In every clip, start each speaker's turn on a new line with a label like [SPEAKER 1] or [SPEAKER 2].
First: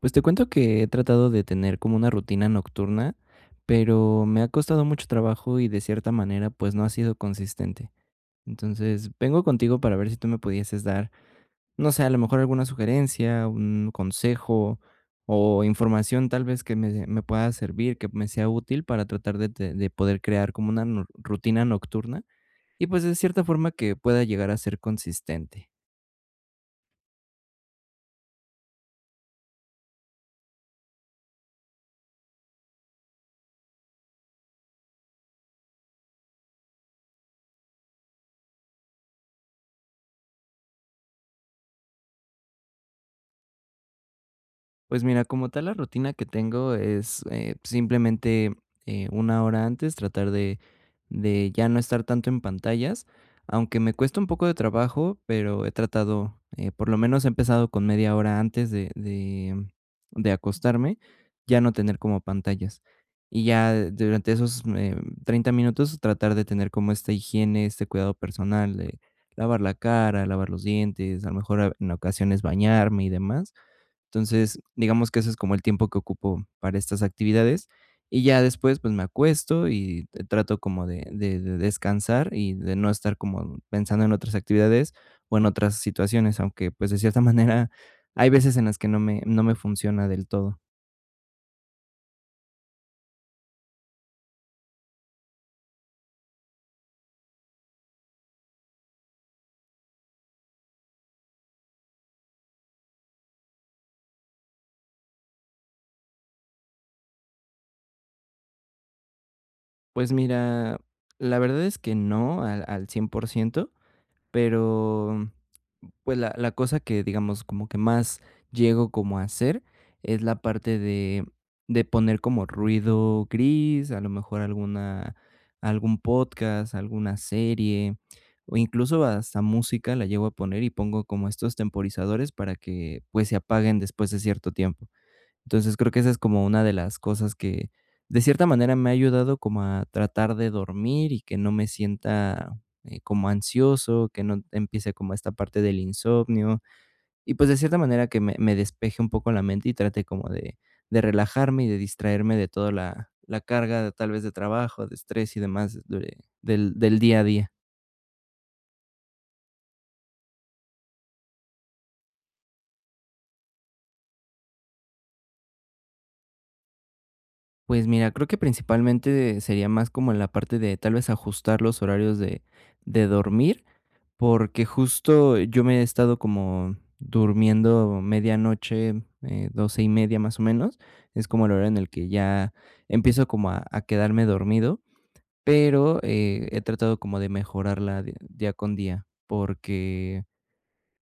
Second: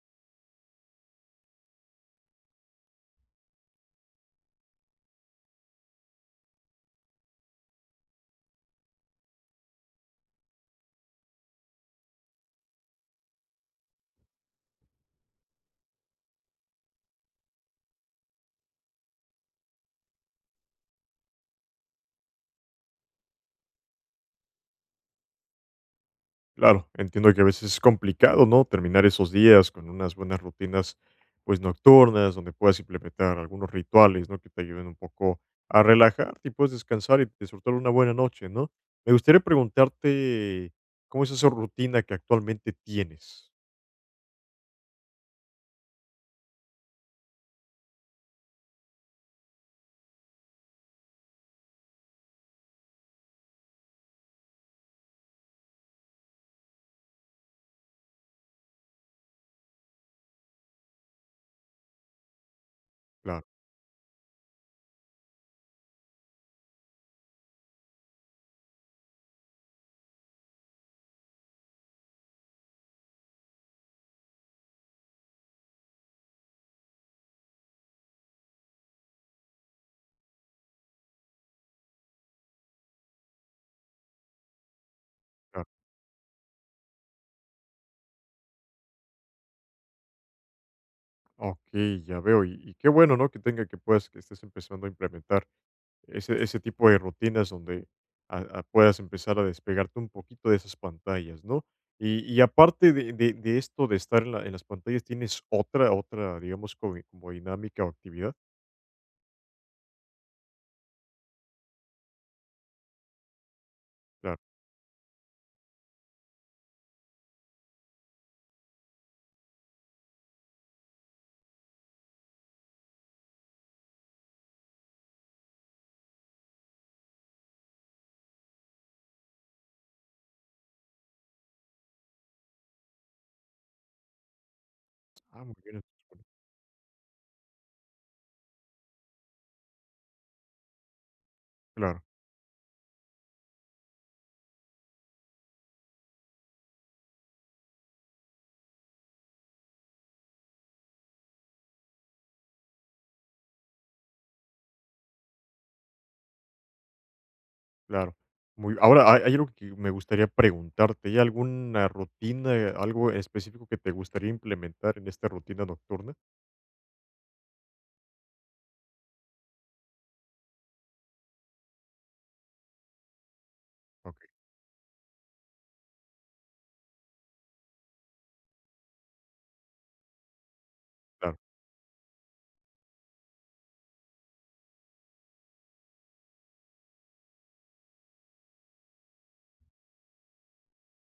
[SPEAKER 1] Pues te cuento que he tratado de tener como una rutina nocturna, pero me ha costado mucho trabajo y de cierta manera pues no ha sido consistente. Entonces vengo contigo para ver si tú me pudieses dar, no sé, a lo mejor alguna sugerencia, un consejo o información tal vez que me pueda servir, que me sea útil para tratar de, de poder crear como una rutina nocturna y pues de cierta forma que pueda llegar a ser consistente.
[SPEAKER 2] Claro, entiendo que a veces es complicado, ¿no? Terminar esos días con unas buenas rutinas, pues nocturnas, donde puedas implementar algunos rituales, ¿no? Que te ayuden un poco a relajarte y puedes descansar y disfrutar una buena noche, ¿no? Me gustaría preguntarte cómo es esa rutina que actualmente tienes.
[SPEAKER 1] Pues mira, como tal, la rutina que tengo es, simplemente, 1 hora antes tratar de ya no estar tanto en pantallas, aunque me cuesta un poco de trabajo, pero he tratado, por lo menos he empezado con media hora antes de acostarme, ya no tener como pantallas. Y
[SPEAKER 2] Claro,
[SPEAKER 1] ya durante esos, 30 minutos tratar de tener como esta higiene, este cuidado personal de lavar la cara, lavar los dientes, a lo mejor en ocasiones bañarme y demás. Entonces, digamos que ese es como el tiempo que ocupo para estas actividades. Y ya después, pues me acuesto y trato como de, de descansar y de no estar como pensando en otras actividades o en
[SPEAKER 2] claro.
[SPEAKER 1] otras situaciones, aunque pues de cierta manera hay veces en las que no me funciona del todo.
[SPEAKER 2] Ok, ya veo. Y qué bueno, ¿no? Que tenga que puedas, que estés empezando a implementar ese tipo de rutinas donde a puedas empezar a despegarte un poquito de esas pantallas, ¿no? Y aparte de, de esto de estar en, en las pantallas, ¿tienes otra, otra, digamos, como, como dinámica o actividad?
[SPEAKER 1] Pues mira, la verdad es que no al cien por ciento.
[SPEAKER 2] Claro.
[SPEAKER 1] Pero, pues, la cosa que, digamos, como que más llego como a hacer es la parte de poner como ruido gris, a lo mejor alguna algún podcast, alguna serie, o incluso hasta música la llego a poner y pongo como estos temporizadores para que, pues, se apaguen después de cierto tiempo.
[SPEAKER 2] Ah, muy
[SPEAKER 1] Entonces,
[SPEAKER 2] bien.
[SPEAKER 1] creo que esa es como una de las cosas que, de cierta manera, me ha ayudado como a tratar de dormir y que no me
[SPEAKER 2] Claro,
[SPEAKER 1] sienta, como ansioso, que no empiece como esta parte del insomnio, y pues, de cierta manera que me despeje un poco la mente y trate como de relajarme y de distraerme de toda la carga, tal vez, de trabajo, de estrés y demás de del día a día.
[SPEAKER 2] claro. Muy, ahora, hay algo que me gustaría preguntarte. ¿Hay alguna rutina, algo específico que te gustaría implementar en esta rutina nocturna?
[SPEAKER 1] Pues mira, creo que principalmente sería más como en la parte de, tal vez, ajustar los horarios de dormir,
[SPEAKER 2] Ok,
[SPEAKER 1] porque justo yo me he estado como durmiendo medianoche, 12 y media más o menos. Es
[SPEAKER 2] claro.
[SPEAKER 1] como el hora en el que ya empiezo como a quedarme dormido, pero he tratado como de mejorarla día con día, porque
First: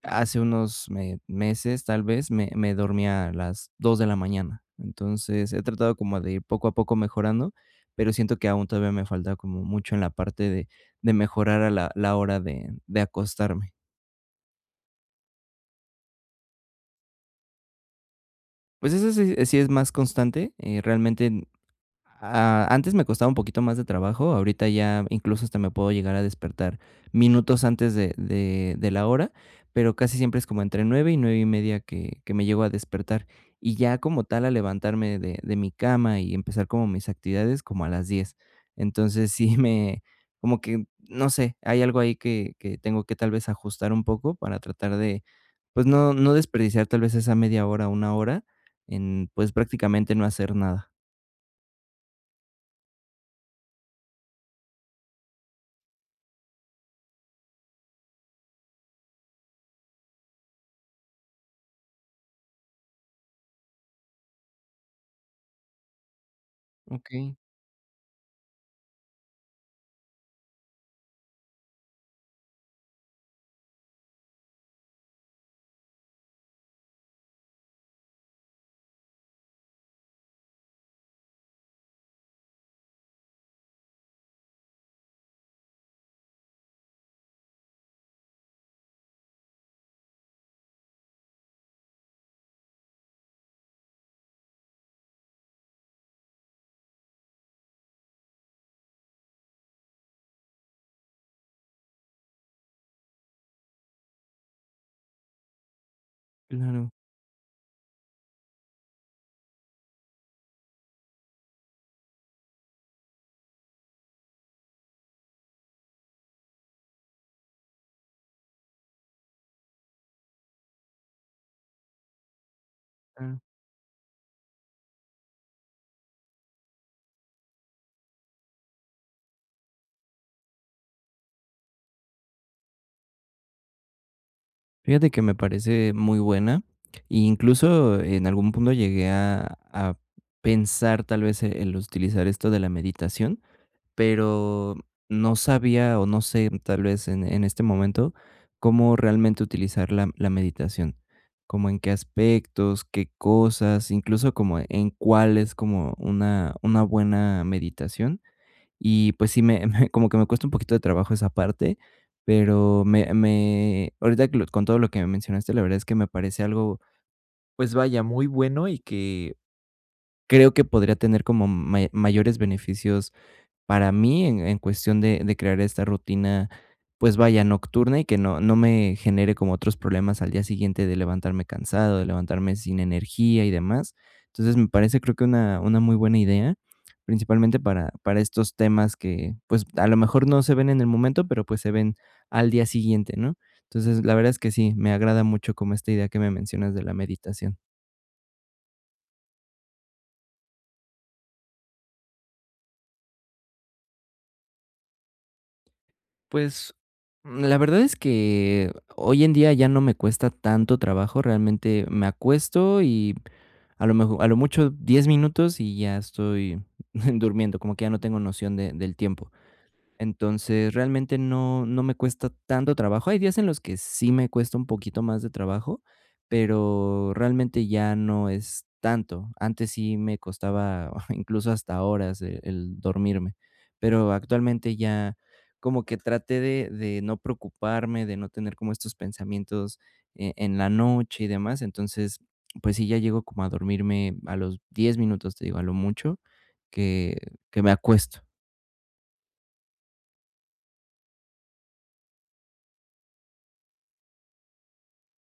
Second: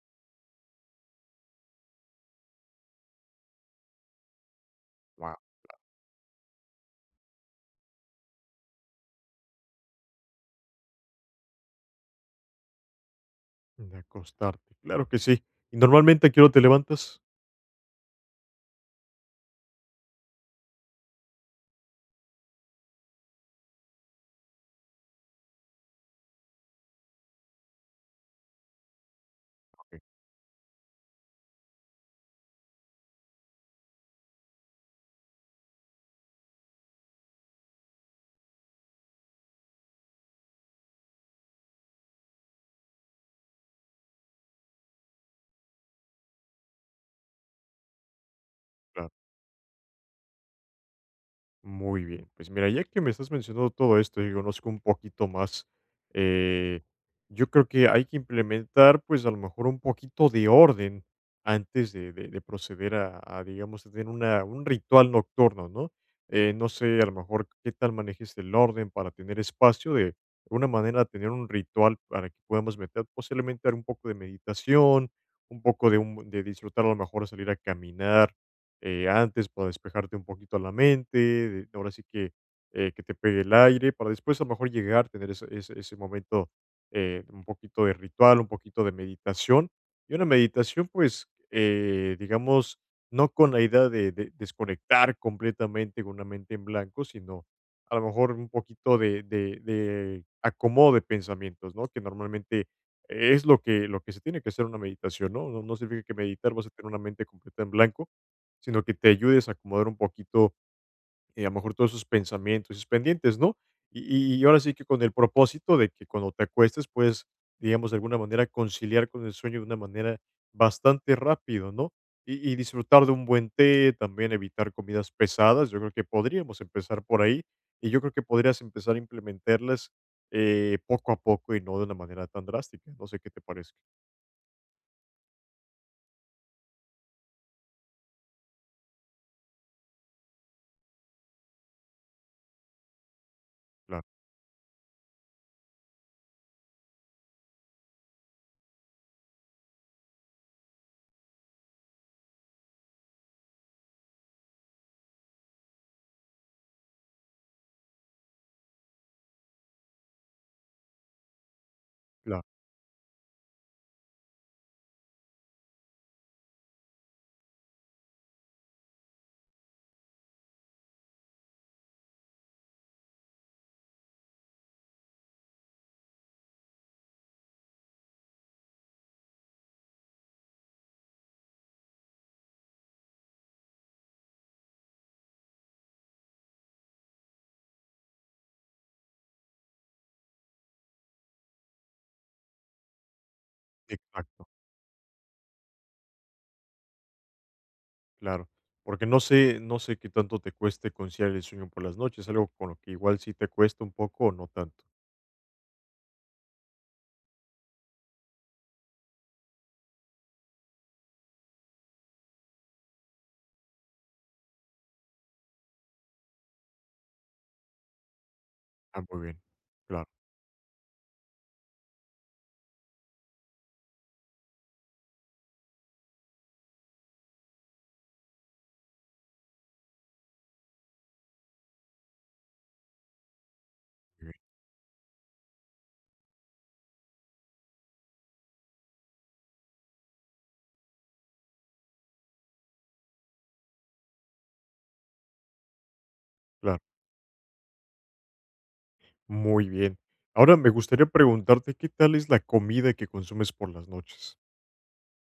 [SPEAKER 1] hace unos meses tal vez me dormía a las 2 de la mañana. Entonces he tratado como de ir poco a poco mejorando, pero siento que aún todavía me falta como mucho en la parte de mejorar a la hora de acostarme.
[SPEAKER 2] De acostarte, claro que sí. ¿Y normalmente a qué hora te levantas?
[SPEAKER 1] Pues, eso sí sí es más constante, realmente. Ah, antes me costaba un poquito más de trabajo, ahorita ya incluso hasta me puedo llegar a despertar minutos antes de, de la hora, pero
[SPEAKER 2] Okey,
[SPEAKER 1] casi siempre es como entre 9 y 9 y media que me llego a despertar. Y ya como tal a levantarme de mi cama y empezar como mis actividades como a las 10. Entonces sí me, como que, no sé, hay algo ahí que tengo que tal vez ajustar un poco para tratar de, pues no desperdiciar tal vez esa media hora, una hora
[SPEAKER 2] claro.
[SPEAKER 1] en pues prácticamente no hacer nada.
[SPEAKER 2] Muy bien, pues mira, ya que me estás mencionando todo esto y conozco un poquito más, eh, yo creo que hay que implementar, pues a lo mejor un poquito de orden antes de, de proceder a, digamos, a tener una, un ritual nocturno, ¿no? No sé, a lo
[SPEAKER 1] Ok.
[SPEAKER 2] mejor qué tal manejes el orden para tener espacio de alguna manera tener un ritual para que podamos meter posiblemente un poco de meditación, un poco de, de disfrutar, a lo mejor salir a caminar antes para despejarte un poquito la mente, ahora sí que te pegue el aire, para después a lo mejor llegar, tener ese, ese momento, un poquito de ritual, un poquito de meditación. Y una meditación, pues, digamos, no con la idea de desconectar completamente con una mente en blanco, sino a lo mejor un poquito de acomodo de pensamientos, ¿no? Que normalmente es lo que se tiene que hacer en una meditación, ¿no? No, no significa que meditar vas a tener
[SPEAKER 1] Claro,
[SPEAKER 2] una mente completa en blanco, sino que te ayudes a acomodar un poquito, a lo mejor todos esos pensamientos, esos pendientes, ¿no? Y ahora sí que con el propósito de que cuando te acuestes, puedes, digamos, de alguna manera conciliar con el sueño de una manera bastante rápido, ¿no? Y disfrutar de un
[SPEAKER 1] claro.
[SPEAKER 2] buen té, también evitar comidas pesadas, yo creo que podríamos empezar por ahí y yo creo que podrías empezar a implementarlas poco a poco y no de una manera tan drástica. No sé qué te parece.
[SPEAKER 1] Fíjate que me parece muy buena, y incluso en algún punto llegué a pensar tal vez el utilizar esto de la meditación,
[SPEAKER 2] Claro,
[SPEAKER 1] pero no sabía o no sé, tal vez en este momento, cómo realmente utilizar la meditación, como en qué aspectos, qué cosas, incluso como en cuál es como una buena meditación. Y pues sí, me me como que me cuesta un poquito de trabajo esa parte,
[SPEAKER 2] claro,
[SPEAKER 1] pero me ahorita que lo con todo lo que me mencionaste, la verdad es que me parece algo, pues vaya, muy bueno y que creo que podría tener como mayores beneficios para mí en cuestión de crear esta rutina, pues vaya, nocturna y que no me genere como otros problemas al día siguiente de levantarme cansado, de levantarme sin energía y demás. Entonces me parece creo que una muy buena idea, principalmente para estos temas que pues a lo mejor no se ven en el momento, pero pues se ven al día siguiente, ¿no? Entonces la verdad es
[SPEAKER 2] exacto.
[SPEAKER 1] que sí, me agrada mucho como esta idea que me mencionas de la meditación.
[SPEAKER 2] Claro, porque no sé no sé qué tanto te cueste conciliar el sueño por las noches, algo con lo que igual sí te cuesta un poco o no tanto.
[SPEAKER 1] Pues, la verdad es que hoy en día ya no me cuesta tanto trabajo, realmente me acuesto y a lo mejor, a lo mucho 10 minutos y ya estoy durmiendo, como que ya no tengo noción de del
[SPEAKER 2] Ah, muy
[SPEAKER 1] tiempo.
[SPEAKER 2] bien. Claro,
[SPEAKER 1] Entonces, realmente no me cuesta tanto trabajo. Hay días en los que sí me cuesta un poquito más de trabajo, pero realmente ya no es tanto. Antes sí me costaba incluso hasta horas el dormirme, pero
[SPEAKER 2] muy bien,
[SPEAKER 1] actualmente ya como que traté de no preocuparme, de no tener como estos pensamientos en la noche y demás. Entonces, pues sí, ya llego como a dormirme a los 10 minutos, te digo, a lo mucho
[SPEAKER 2] claro,
[SPEAKER 1] que, que me acuesto.
[SPEAKER 2] muy bien. Ahora me gustaría preguntarte, ¿qué tal es la comida que consumes por las noches?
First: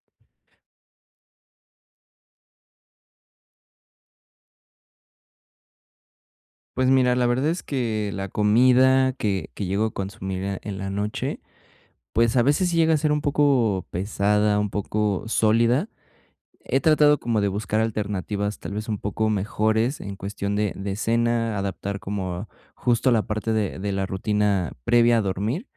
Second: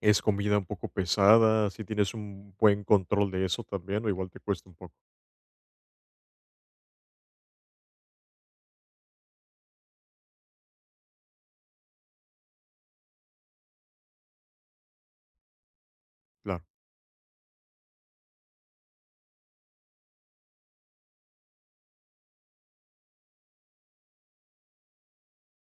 [SPEAKER 2] ¿Es comida un poco pesada? ¿Si tienes un buen control de eso también o igual te cuesta un poco?
[SPEAKER 1] Pues mira, la verdad es que la comida que llego a consumir a en la noche, pues, a veces sí llega a ser un poco pesada, un poco sólida.
[SPEAKER 2] Claro,
[SPEAKER 1] He tratado como de buscar alternativas, tal vez, un poco mejores en cuestión de cena, adaptar como justo la parte de la rutina previa a dormir.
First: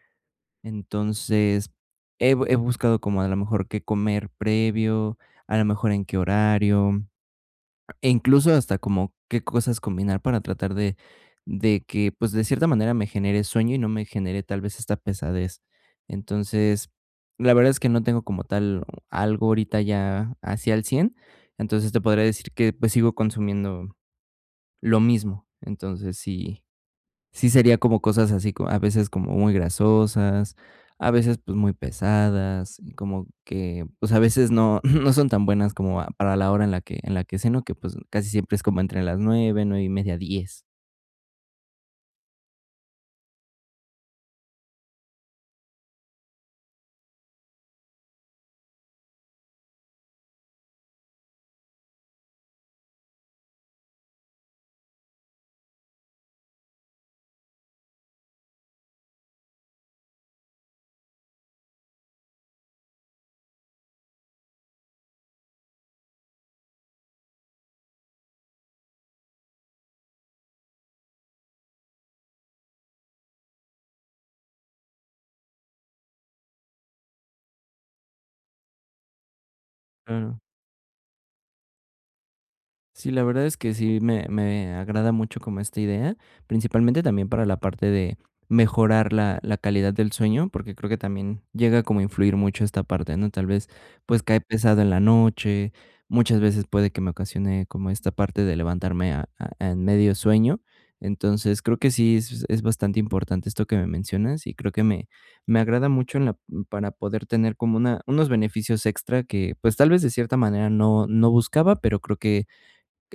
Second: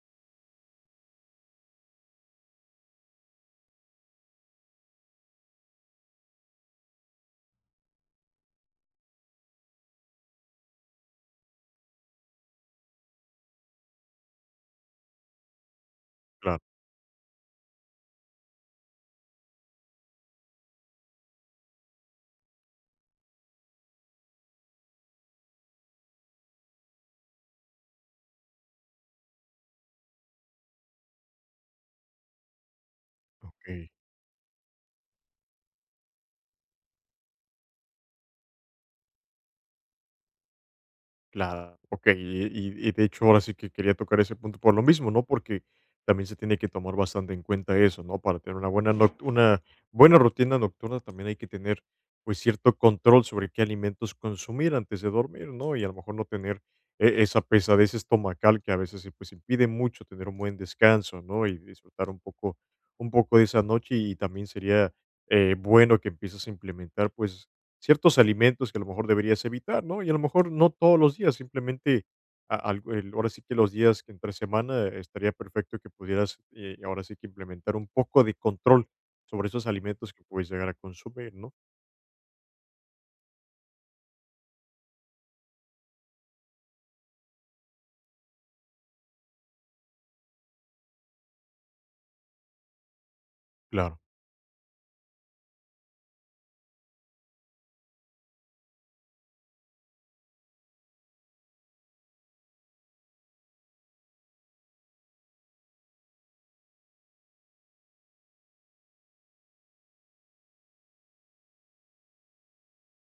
[SPEAKER 1] Entonces, he buscado como a lo mejor qué comer previo, a lo mejor en qué horario. E incluso hasta como qué cosas combinar para tratar de que, pues, de cierta manera me genere sueño y no me genere tal vez esta pesadez.
[SPEAKER 2] claro,
[SPEAKER 1] Entonces, la verdad es que no tengo como tal algo ahorita ya así al cien, entonces te podría decir que, pues, sigo consumiendo lo mismo. Entonces sí, sí sería como cosas así, co a veces como muy grasosas, a veces, pues, muy pesadas, y como que,
[SPEAKER 2] okey.
[SPEAKER 1] pues, a veces no no son tan buenas como a para la hora en la que ceno, que, pues, casi siempre es como entre las 9 9 y media, diez.
[SPEAKER 2] Claro, ok. Y de hecho ahora sí que quería tocar ese punto por lo mismo, ¿no? Porque también se tiene que tomar bastante en cuenta eso, ¿no? Para tener una una buena rutina nocturna también hay que tener pues cierto control sobre qué alimentos consumir antes de dormir, ¿no? Y a lo mejor no tener esa pesadez estomacal que a veces pues impide mucho tener un buen descanso, ¿no? Y disfrutar un poco de esa noche y también sería bueno que empieces a implementar pues ciertos alimentos que a lo mejor deberías evitar, ¿no? Y a lo mejor no todos los días, simplemente ahora sí que los días que entre semana estaría perfecto que pudieras ahora sí que implementar un poco de control sobre esos alimentos que puedes llegar a consumir, ¿no?
[SPEAKER 1] Sí, la verdad es que sí me agrada mucho como esta idea, principalmente también para la parte de mejorar la calidad del sueño, porque creo que también llega como a influir mucho esta parte, ¿no? Tal vez,
[SPEAKER 2] Claro.
[SPEAKER 1] pues, cae pesado en la noche, muchas veces puede que me ocasione como esta parte de levantarme a en medio sueño. Entonces, creo que sí es bastante importante esto que me mencionas y creo que me agrada mucho en la para poder tener como una unos beneficios extra que, pues, tal vez de cierta manera no buscaba, pero creo que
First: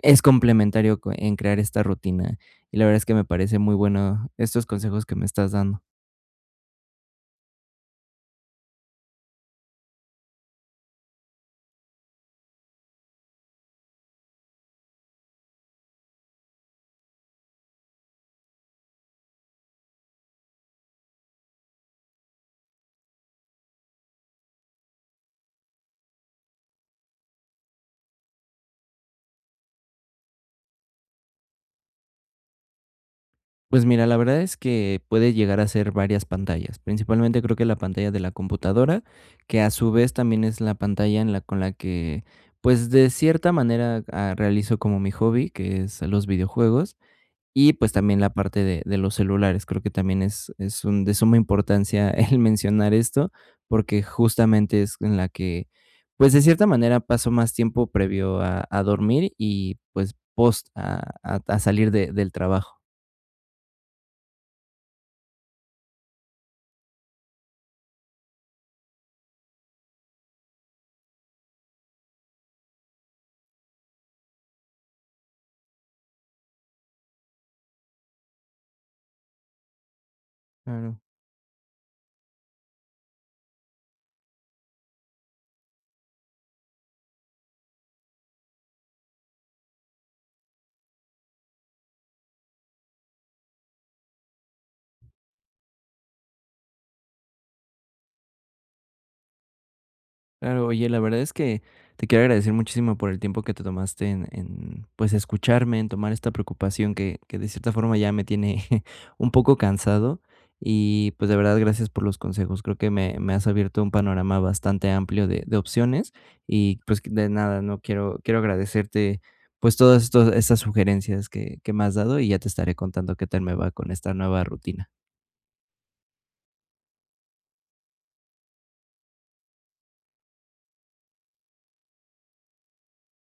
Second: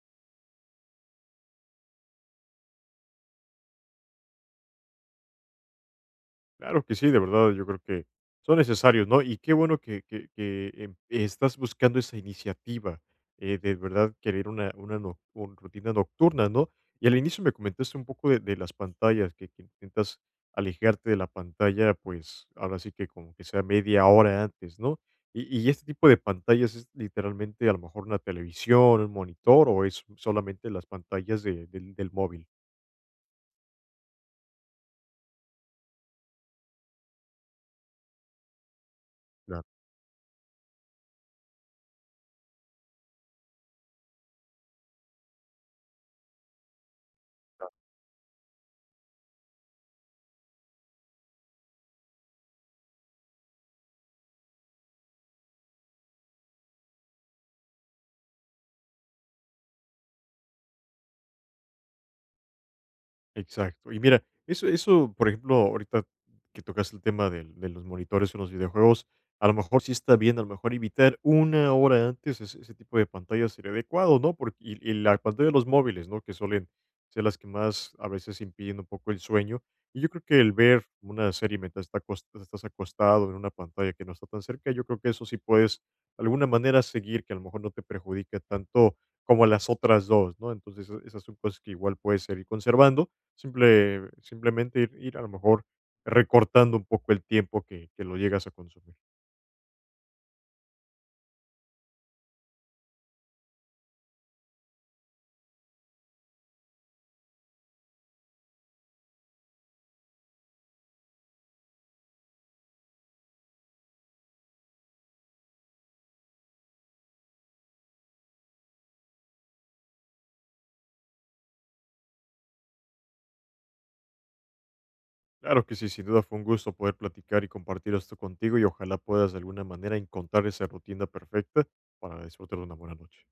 [SPEAKER 1] es complementario co en crear esta rutina, y la verdad es que me parece muy bueno estos consejos que me estás dando.
[SPEAKER 2] Claro que sí, de verdad, yo creo que son necesarios, ¿no? Y qué bueno que, que, estás buscando esa iniciativa de verdad querer una, rutina nocturna, ¿no? Y al inicio me comentaste un poco de las pantallas, que intentas alejarte de la pantalla, pues ahora sí que como que sea media hora antes, ¿no? Y este tipo de pantallas es literalmente a lo mejor una televisión, un monitor o es solamente las pantallas del del móvil.
[SPEAKER 1] Pues mira, la verdad es que puede llegar a ser varias pantallas, principalmente creo que la pantalla de la computadora, que a su vez también es la pantalla en la con la que, pues, de cierta manera, realizo como mi hobby, que es los videojuegos, y, pues, también la parte de los celulares. Creo que también es un de suma importancia el mencionar esto, porque justamente es en la que, pues, de cierta manera paso más tiempo previo a dormir y, pues, post a salir de del trabajo.
[SPEAKER 2] Exacto. Y mira, eso eso, por ejemplo, ahorita que tocas el tema del de los monitores en los videojuegos, a lo mejor sí está bien, a lo mejor evitar una hora antes ese ese tipo de pantallas sería adecuado, ¿no? Porque y la pantalla de los móviles, ¿no? Que suelen ser las que más a veces impiden un poco el sueño. Y yo creo que el ver
[SPEAKER 1] Claro.
[SPEAKER 2] una serie mientras estás acostado en una pantalla que no está tan cerca, yo creo que eso sí puedes, de alguna manera, seguir, que a lo mejor no te perjudica tanto como las otras dos, ¿no? Entonces, esas esas son cosas que igual puedes seguir conservando. Simplemente ir a lo mejor recortando un poco el tiempo que lo llegas a consumir.
[SPEAKER 1] Claro, oye, la verdad es que te quiero agradecer muchísimo por el tiempo que te tomaste pues, escucharme, en tomar esta preocupación que de cierta forma ya me tiene un poco cansado. Y pues de verdad, gracias por los consejos. Creo que me has abierto un panorama bastante amplio de opciones. Y pues que de nada, no quiero, quiero agradecerte pues todas estas sugerencias que me has dado y ya te estaré contando qué tal me va con esta nueva rutina.
[SPEAKER 2] Claro que sí, sin duda fue un gusto poder platicar y compartir esto contigo, y ojalá puedas de alguna manera encontrar esa rutina perfecta para disfrutar de una buena noche.